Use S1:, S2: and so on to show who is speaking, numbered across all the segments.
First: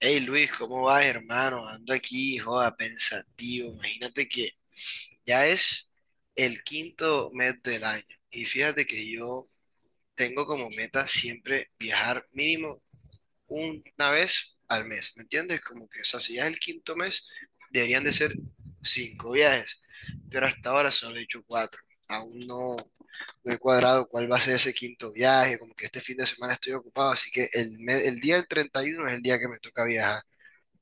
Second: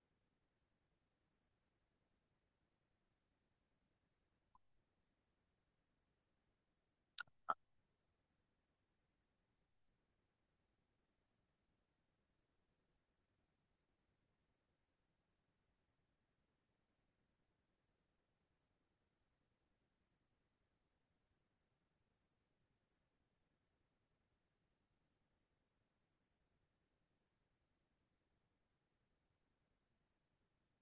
S1: Hey Luis, ¿cómo vas, hermano? Ando aquí, joda, pensativo. Imagínate que ya es el quinto mes del año. Y fíjate que yo tengo como meta siempre viajar mínimo una vez al mes. ¿Me entiendes? Como que, o sea, si ya es el quinto mes, deberían de ser cinco viajes. Pero hasta ahora solo he hecho cuatro. Aún no, no he cuadrado cuál va a ser ese quinto viaje. Como que este fin de semana estoy ocupado, así que el día del 31 es el día que me toca viajar.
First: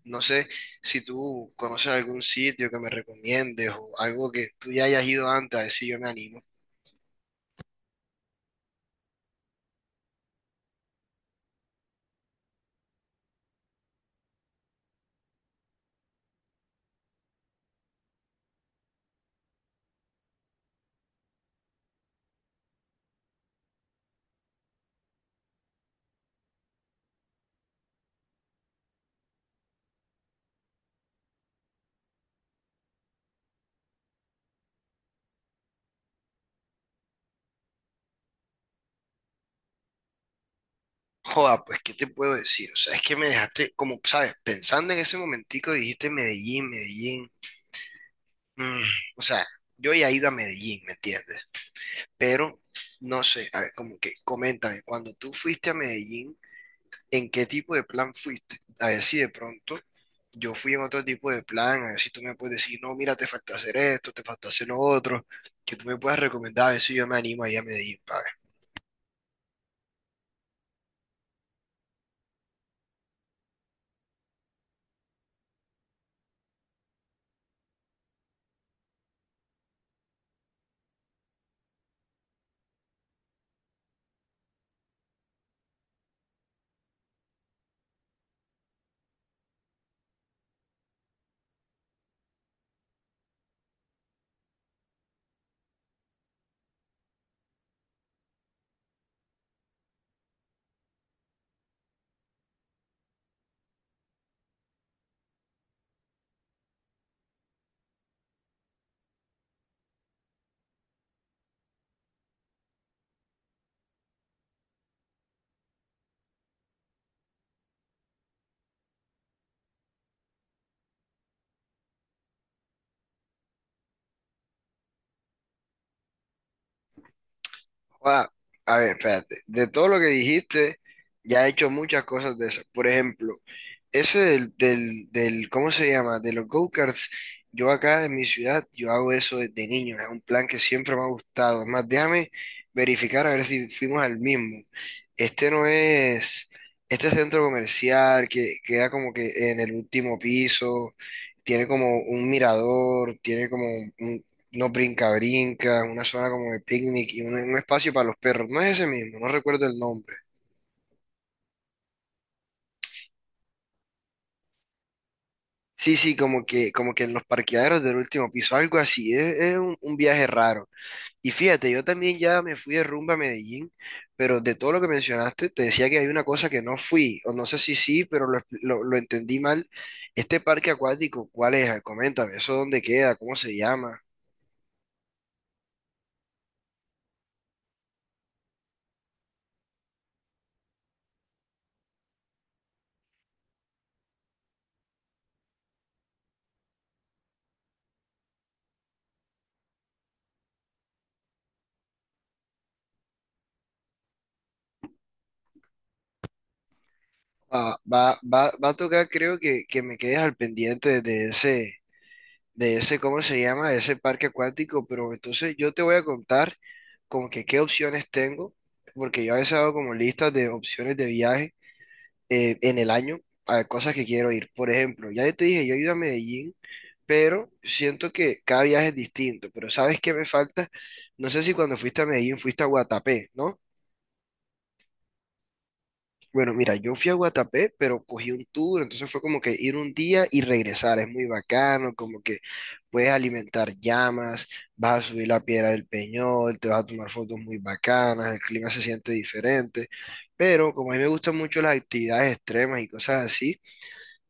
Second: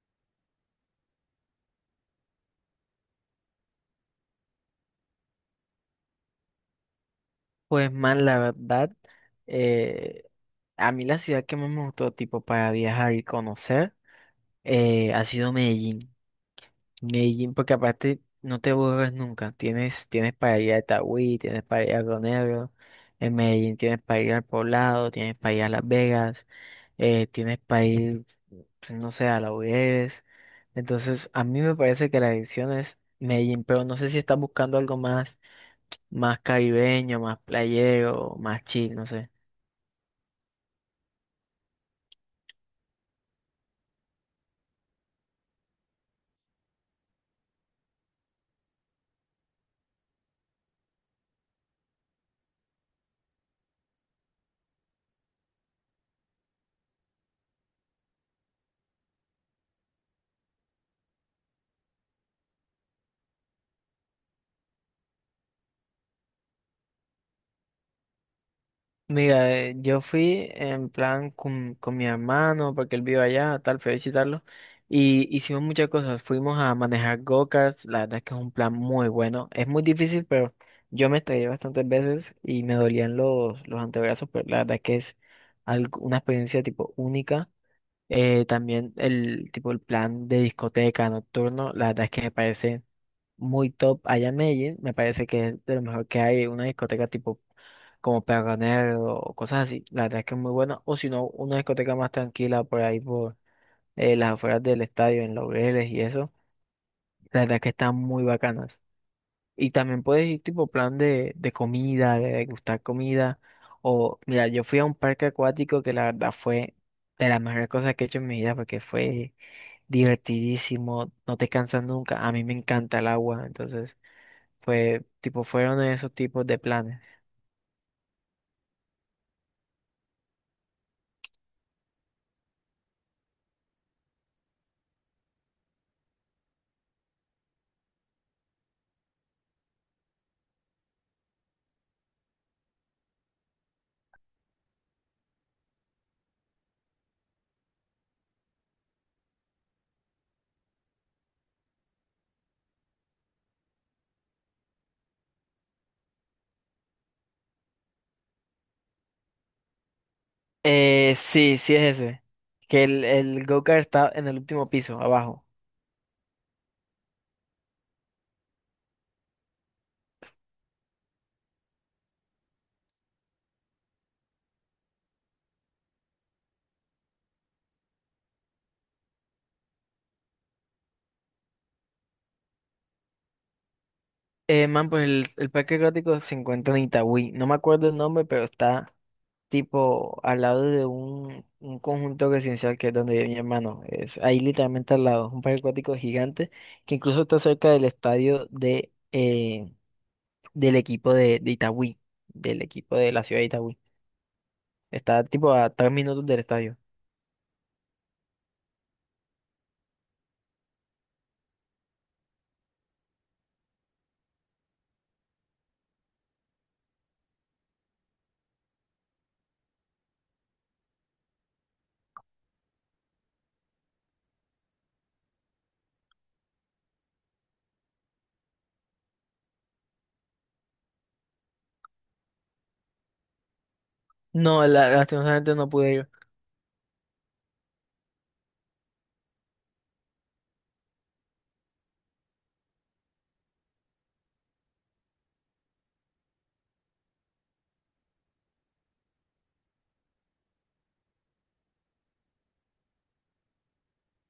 S1: No sé si tú conoces algún sitio que me recomiendes o algo que tú ya hayas ido antes, a ver si yo me animo.
S2: Pues man, la verdad, eh, a mí la ciudad que más me gustó tipo para viajar y conocer ha sido Medellín. Medellín, porque aparte no te aburres nunca. Tienes para ir a Itagüí, tienes para ir a Río Negro, en Medellín tienes para ir al Poblado, tienes para ir a Las Vegas, tienes para ir, pues, no sé, a Laureles. Entonces, a mí me parece que la dirección es Medellín, pero no sé si estás buscando algo más, más caribeño, más playero, más chill, no sé.
S1: Joda, pues, ¿qué te puedo decir? O sea, es que me dejaste, como, ¿sabes? Pensando en ese momentico, dijiste Medellín, Medellín. Mm, o sea, yo ya he ido a Medellín, ¿me entiendes? Pero, no sé, a ver, como que, coméntame, cuando tú fuiste a Medellín, en qué tipo de plan fuiste. A ver si de pronto yo fui en otro tipo de plan, a ver si tú me puedes decir, no, mira, te falta hacer esto, te falta hacer lo otro, que tú me puedas recomendar, a ver si yo me animo a ir a Medellín, pa.
S2: Mira, yo fui en plan con mi hermano, porque él vive allá, tal, fui a visitarlo, y hicimos muchas cosas. Fuimos a manejar go-karts, la verdad es que es un plan muy bueno. Es muy difícil, pero yo me estrellé bastantes veces y me dolían los antebrazos, pero la verdad es que es una experiencia tipo única. También el tipo el plan de discoteca nocturno, la verdad es que me parece muy top allá en Medellín. Me parece que es de lo mejor que hay una discoteca tipo como Perronero o cosas así. La verdad es que es muy buena. O si no, una discoteca más tranquila por ahí por las afueras del estadio, en Laureles y eso. La verdad es que están muy bacanas. Y también puedes ir tipo plan de comida, de degustar comida. O mira, yo fui a un parque acuático que la verdad fue de las mejores cosas que he hecho en mi vida porque fue divertidísimo, no te cansas nunca. A mí me encanta el agua, entonces... Fue, tipo, fueron esos tipos de planes.
S1: Joda, a ver, espérate. De todo lo que dijiste, ya he hecho muchas cosas de esas. Por ejemplo, ese ¿cómo se llama? De los go-karts. Yo acá en mi ciudad, yo hago eso desde niño. Es un plan que siempre me ha gustado. Es más, déjame verificar a ver si fuimos al mismo. Este no es, este centro comercial que queda como que en el último piso, tiene como un mirador, tiene como un, no brinca, brinca, una zona como de picnic y un espacio para los perros. No es ese mismo, no recuerdo el nombre.
S2: Sí, sí es ese. Que el go-kart está en el último piso, abajo.
S1: Sí, sí, como que en los parqueaderos del último piso, algo así. Es un viaje raro. Y fíjate, yo también ya me fui de rumba a Medellín, pero de todo lo que mencionaste, te decía que hay una cosa que no fui, o no sé si sí, pero lo entendí mal. Este parque acuático, ¿cuál es? Coméntame, ¿eso dónde queda? ¿Cómo se llama?
S2: Man, pues el parque acuático se encuentra en Itagüí. No me acuerdo el nombre, pero está tipo al lado de un conjunto residencial que es donde vive mi hermano. Es ahí literalmente al lado. Un parque acuático gigante que incluso está cerca del estadio de, del equipo de Itagüí. Del equipo de la ciudad de Itagüí. Está tipo a 3 minutos del estadio.
S1: Ah, va a tocar, creo que me quedes al pendiente de ese, ¿cómo se llama? De ese parque acuático, pero entonces yo te voy a contar como que qué opciones tengo, porque yo a veces hago como listas de opciones de viaje, en el año, a cosas que quiero ir. Por ejemplo, ya te dije, yo he ido a Medellín, pero siento que cada viaje es distinto, pero ¿sabes qué me falta? No sé si cuando fuiste a Medellín fuiste a Guatapé, ¿no?
S2: No, lastimosamente no pude ir.
S1: Bueno, mira, yo fui a Guatapé, pero cogí un tour, entonces fue como que ir un día y regresar, es muy bacano, como que puedes alimentar llamas, vas a subir la piedra del Peñol, te vas a tomar fotos muy bacanas, el clima se siente diferente, pero como a mí me gustan mucho las actividades extremas y cosas así,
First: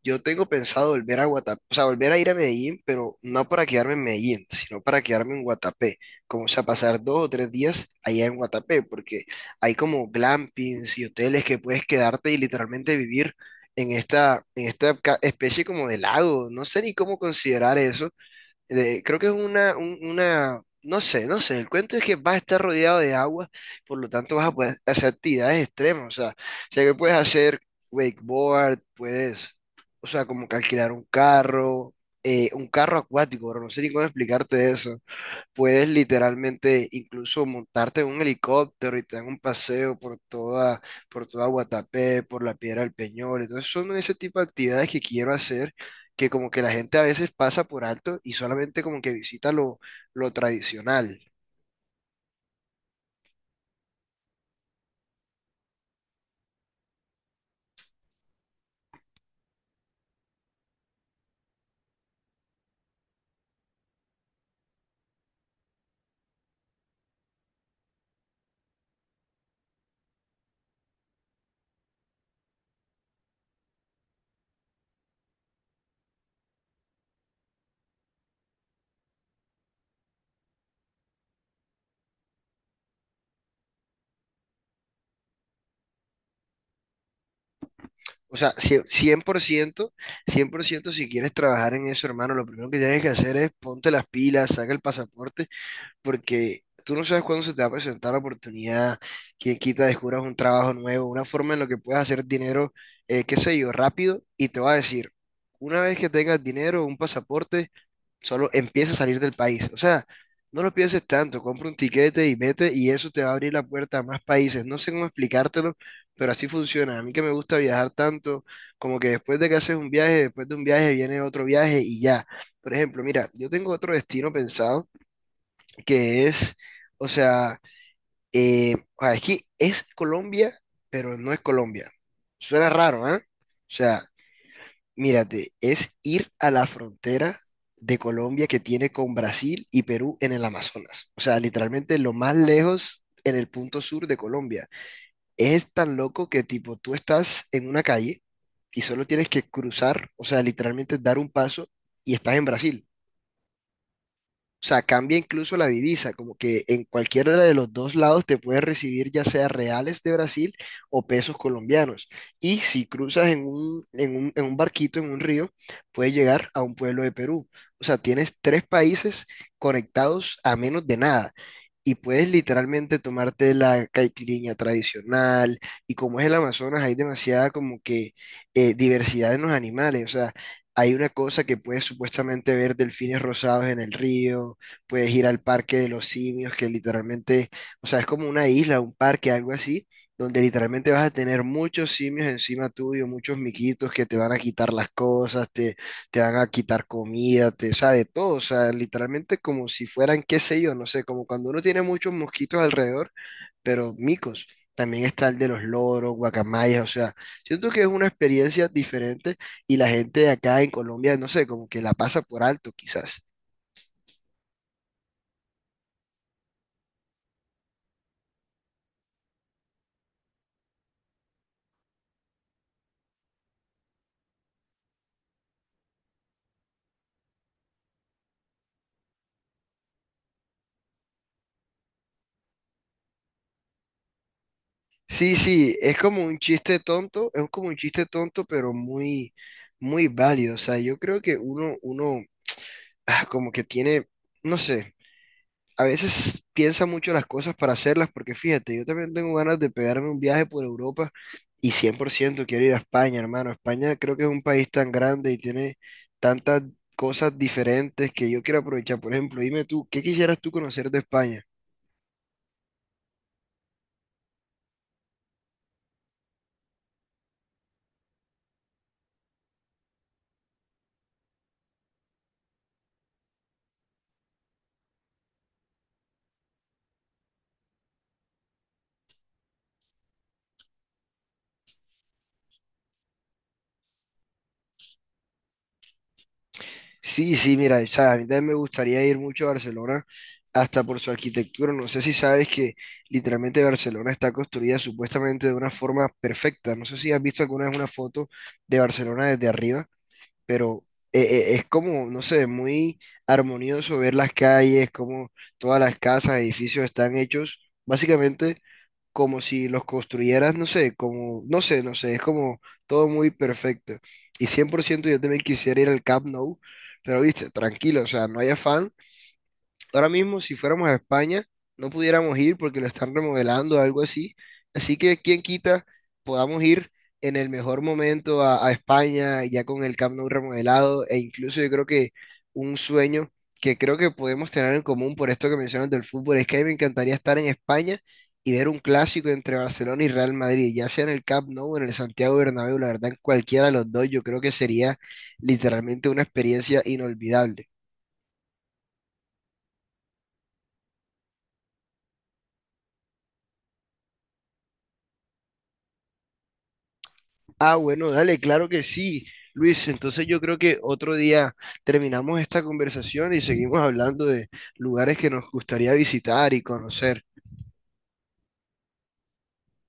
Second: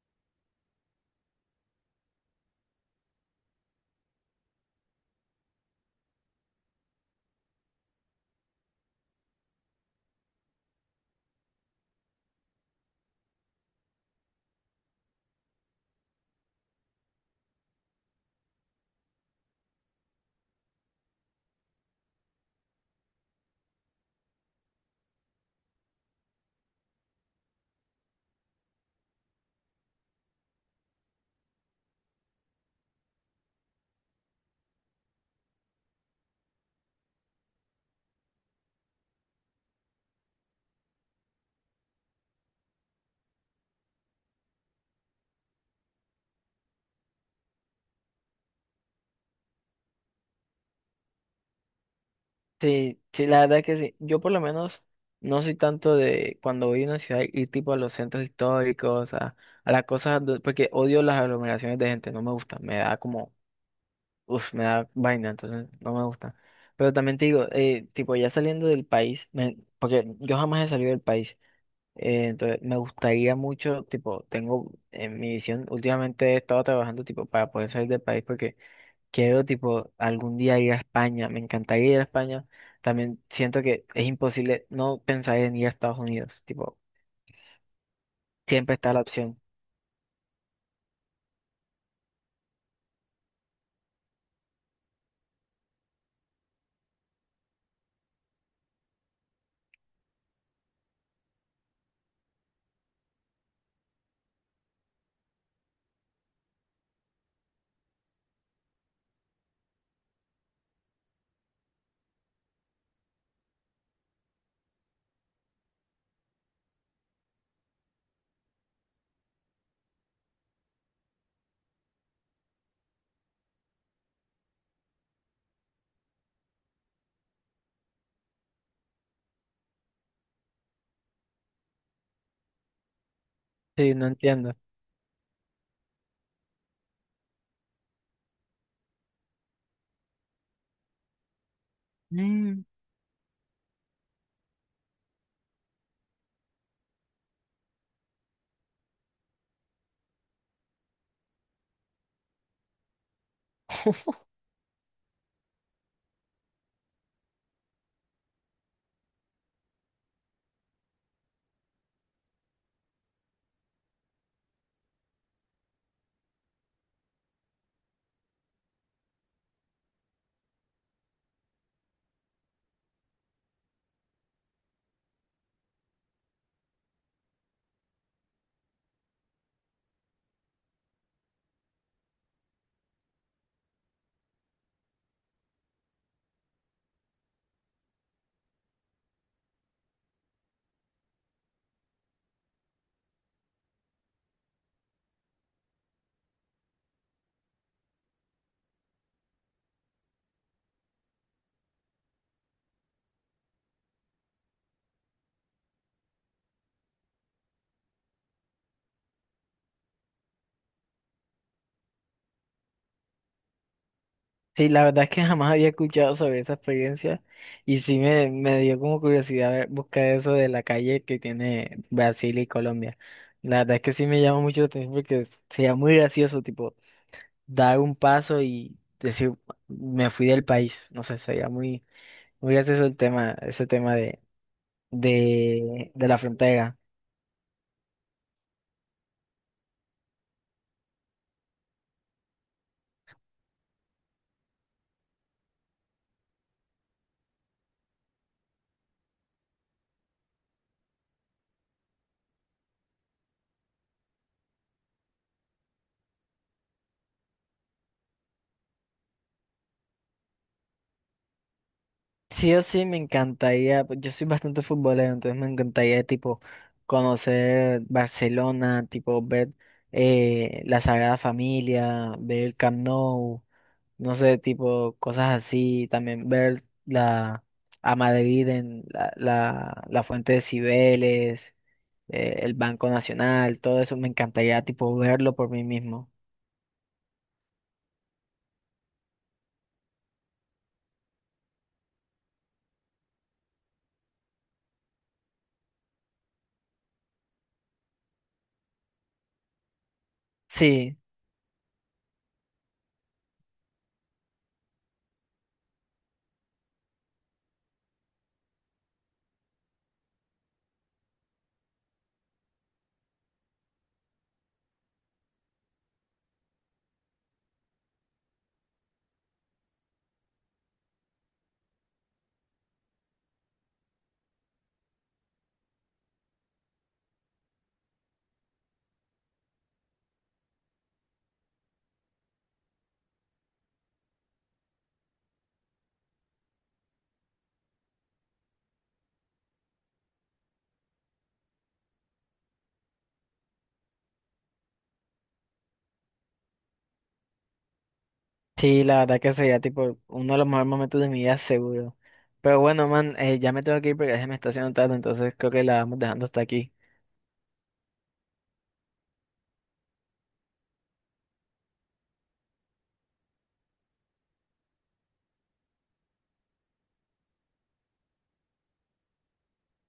S1: yo tengo pensado volver a Guatapé, o sea, volver a ir a Medellín, pero no para quedarme en Medellín, sino para quedarme en Guatapé, como o sea, pasar 2 o 3 días allá en Guatapé, porque hay como glampings y hoteles que puedes quedarte y literalmente vivir en esta especie como de lago, no sé ni cómo considerar eso, creo que es una, no sé, no sé, el cuento es que vas a estar rodeado de agua, por lo tanto vas a poder hacer actividades extremas, o sea que puedes hacer wakeboard, puedes, o sea, como que alquilar un carro acuático, bro, no sé ni cómo explicarte eso. Puedes literalmente incluso montarte en un helicóptero y te dan un paseo por toda Guatapé, por la Piedra del Peñol. Entonces son ese tipo de actividades que quiero hacer, que como que la gente a veces pasa por alto y solamente como que visita lo tradicional.
S2: Sí, sí, la verdad que sí. Yo por lo menos no soy tanto de cuando voy a una ciudad ir tipo a los centros históricos, a las cosas, porque odio las aglomeraciones de gente, no me gusta, me da como, uff, me da vaina, entonces no me gusta. Pero también te digo, tipo ya saliendo del país, porque yo jamás he salido del país, entonces me gustaría mucho, tipo, tengo en mi visión, últimamente he estado trabajando tipo para poder salir del país porque... Quiero, tipo, algún día ir a España. Me encantaría ir a España. También siento que es imposible no pensar en ir a Estados Unidos. Tipo,
S1: O sea,
S2: siempre
S1: cie-
S2: está la
S1: cien
S2: opción.
S1: por ciento cien por ciento si quieres trabajar en eso, hermano, lo primero que tienes que hacer es ponte las pilas, saca el pasaporte porque tú no sabes cuándo se te va a presentar la oportunidad, que quita descubras un trabajo nuevo, una forma en la que puedas hacer dinero, qué sé yo, rápido, y te va a decir, una vez que tengas dinero, un pasaporte, solo empieza a salir del país. O sea, no lo pienses tanto, compra un tiquete y vete, y eso te va a abrir la puerta a más países. No sé cómo explicártelo, pero así funciona. A mí que me gusta viajar tanto, como que después de que haces un viaje, después de un viaje viene otro viaje y ya. Por ejemplo, mira, yo tengo otro destino pensado que es, o sea, es que es Colombia, pero no es Colombia. Suena raro, ¿eh? O
S2: Sí, no
S1: sea,
S2: entiendo.
S1: mírate, es ir a la frontera de Colombia que tiene con Brasil y Perú en el Amazonas. O sea, literalmente lo más
S2: Mm.
S1: lejos en el punto sur de Colombia. Es tan loco que tipo tú estás en una calle y solo tienes que cruzar, o sea, literalmente dar un paso y estás en Brasil. O sea, cambia incluso la divisa, como que en cualquiera de los dos lados te puedes recibir ya sea reales de Brasil o pesos colombianos. Y si cruzas en un barquito, en un río, puedes llegar a un pueblo de Perú. O sea, tienes tres países conectados a menos de nada. Y puedes literalmente tomarte la caipirinha tradicional. Y como es el Amazonas, hay demasiada como que diversidad en los animales. O sea, hay una cosa que puedes supuestamente ver delfines rosados en el río, puedes ir al parque de los simios, que literalmente, o sea, es como una isla, un parque, algo así, donde literalmente vas a tener muchos simios encima tuyo, muchos miquitos que te van a quitar las cosas, te van a quitar comida, o sea, de todo, o sea, literalmente como si fueran, qué sé yo, no sé, como cuando uno tiene muchos mosquitos alrededor pero micos. También está el de los loros, guacamayas, o sea, siento que es una experiencia diferente y la gente de acá en Colombia, no sé, como que la pasa por alto quizás.
S2: Sí, la verdad es que jamás había escuchado sobre esa experiencia y sí me dio como curiosidad buscar eso de la calle que tiene Brasil y Colombia. La verdad es que sí me llama mucho la atención porque sería muy gracioso, tipo, dar un paso y decir, me fui del país. No sé, sería muy, muy gracioso el tema, ese tema de
S1: Sí, sí, es
S2: de la
S1: como un
S2: frontera.
S1: chiste tonto, es como un chiste tonto, pero muy, muy válido. O sea, yo creo que uno, como que tiene, no sé. A veces piensa mucho las cosas para hacerlas, porque fíjate, yo también tengo ganas de pegarme un viaje por Europa y 100% quiero ir a España, hermano. España creo que es un país tan grande y tiene tantas cosas diferentes que yo quiero aprovechar. Por ejemplo, dime tú, ¿qué quisieras tú conocer de España?
S2: Sí o sí me encantaría, pues, yo soy bastante futbolero, entonces me encantaría tipo conocer Barcelona, tipo ver la Sagrada Familia, ver el Camp Nou, no sé, tipo cosas así, también ver la a Madrid en la Fuente de Cibeles, el Banco Nacional, todo eso me encantaría tipo verlo por mí mismo.
S1: Sí, sí, mira, o sea, a mí también me gustaría ir mucho a Barcelona, hasta por su arquitectura. No sé si sabes que literalmente Barcelona está construida supuestamente de una forma perfecta. No sé si has visto alguna vez una foto de Barcelona desde arriba, pero
S2: Sí.
S1: es como, no sé, muy armonioso ver las calles, como todas las casas, edificios están hechos básicamente como si los construyeras, no sé, como, no sé, no sé, es como todo muy perfecto. Y 100% yo también quisiera ir al Camp Nou, pero viste, tranquilo, o sea, no hay afán. Ahora mismo, si fuéramos a España, no pudiéramos ir porque lo están remodelando o algo así. Así que, quién quita, podamos ir en el mejor momento a España, ya con el Camp Nou remodelado, e incluso yo creo que un sueño que creo que podemos tener en común por esto que mencionas del fútbol, es que a mí me encantaría estar en España y ver un clásico entre Barcelona y Real Madrid, ya sea en el Camp Nou o en el Santiago Bernabéu, la verdad, en cualquiera de los dos, yo creo que sería literalmente una experiencia inolvidable.
S2: Sí, la verdad que sería tipo uno de los mejores momentos de mi vida seguro. Pero bueno, man, ya me tengo que ir porque ya se me está haciendo tarde, entonces creo que la vamos dejando hasta aquí.
S1: Ah, bueno, dale, claro que sí, Luis. Entonces yo creo que otro día terminamos esta conversación y seguimos hablando de lugares que nos gustaría visitar y conocer.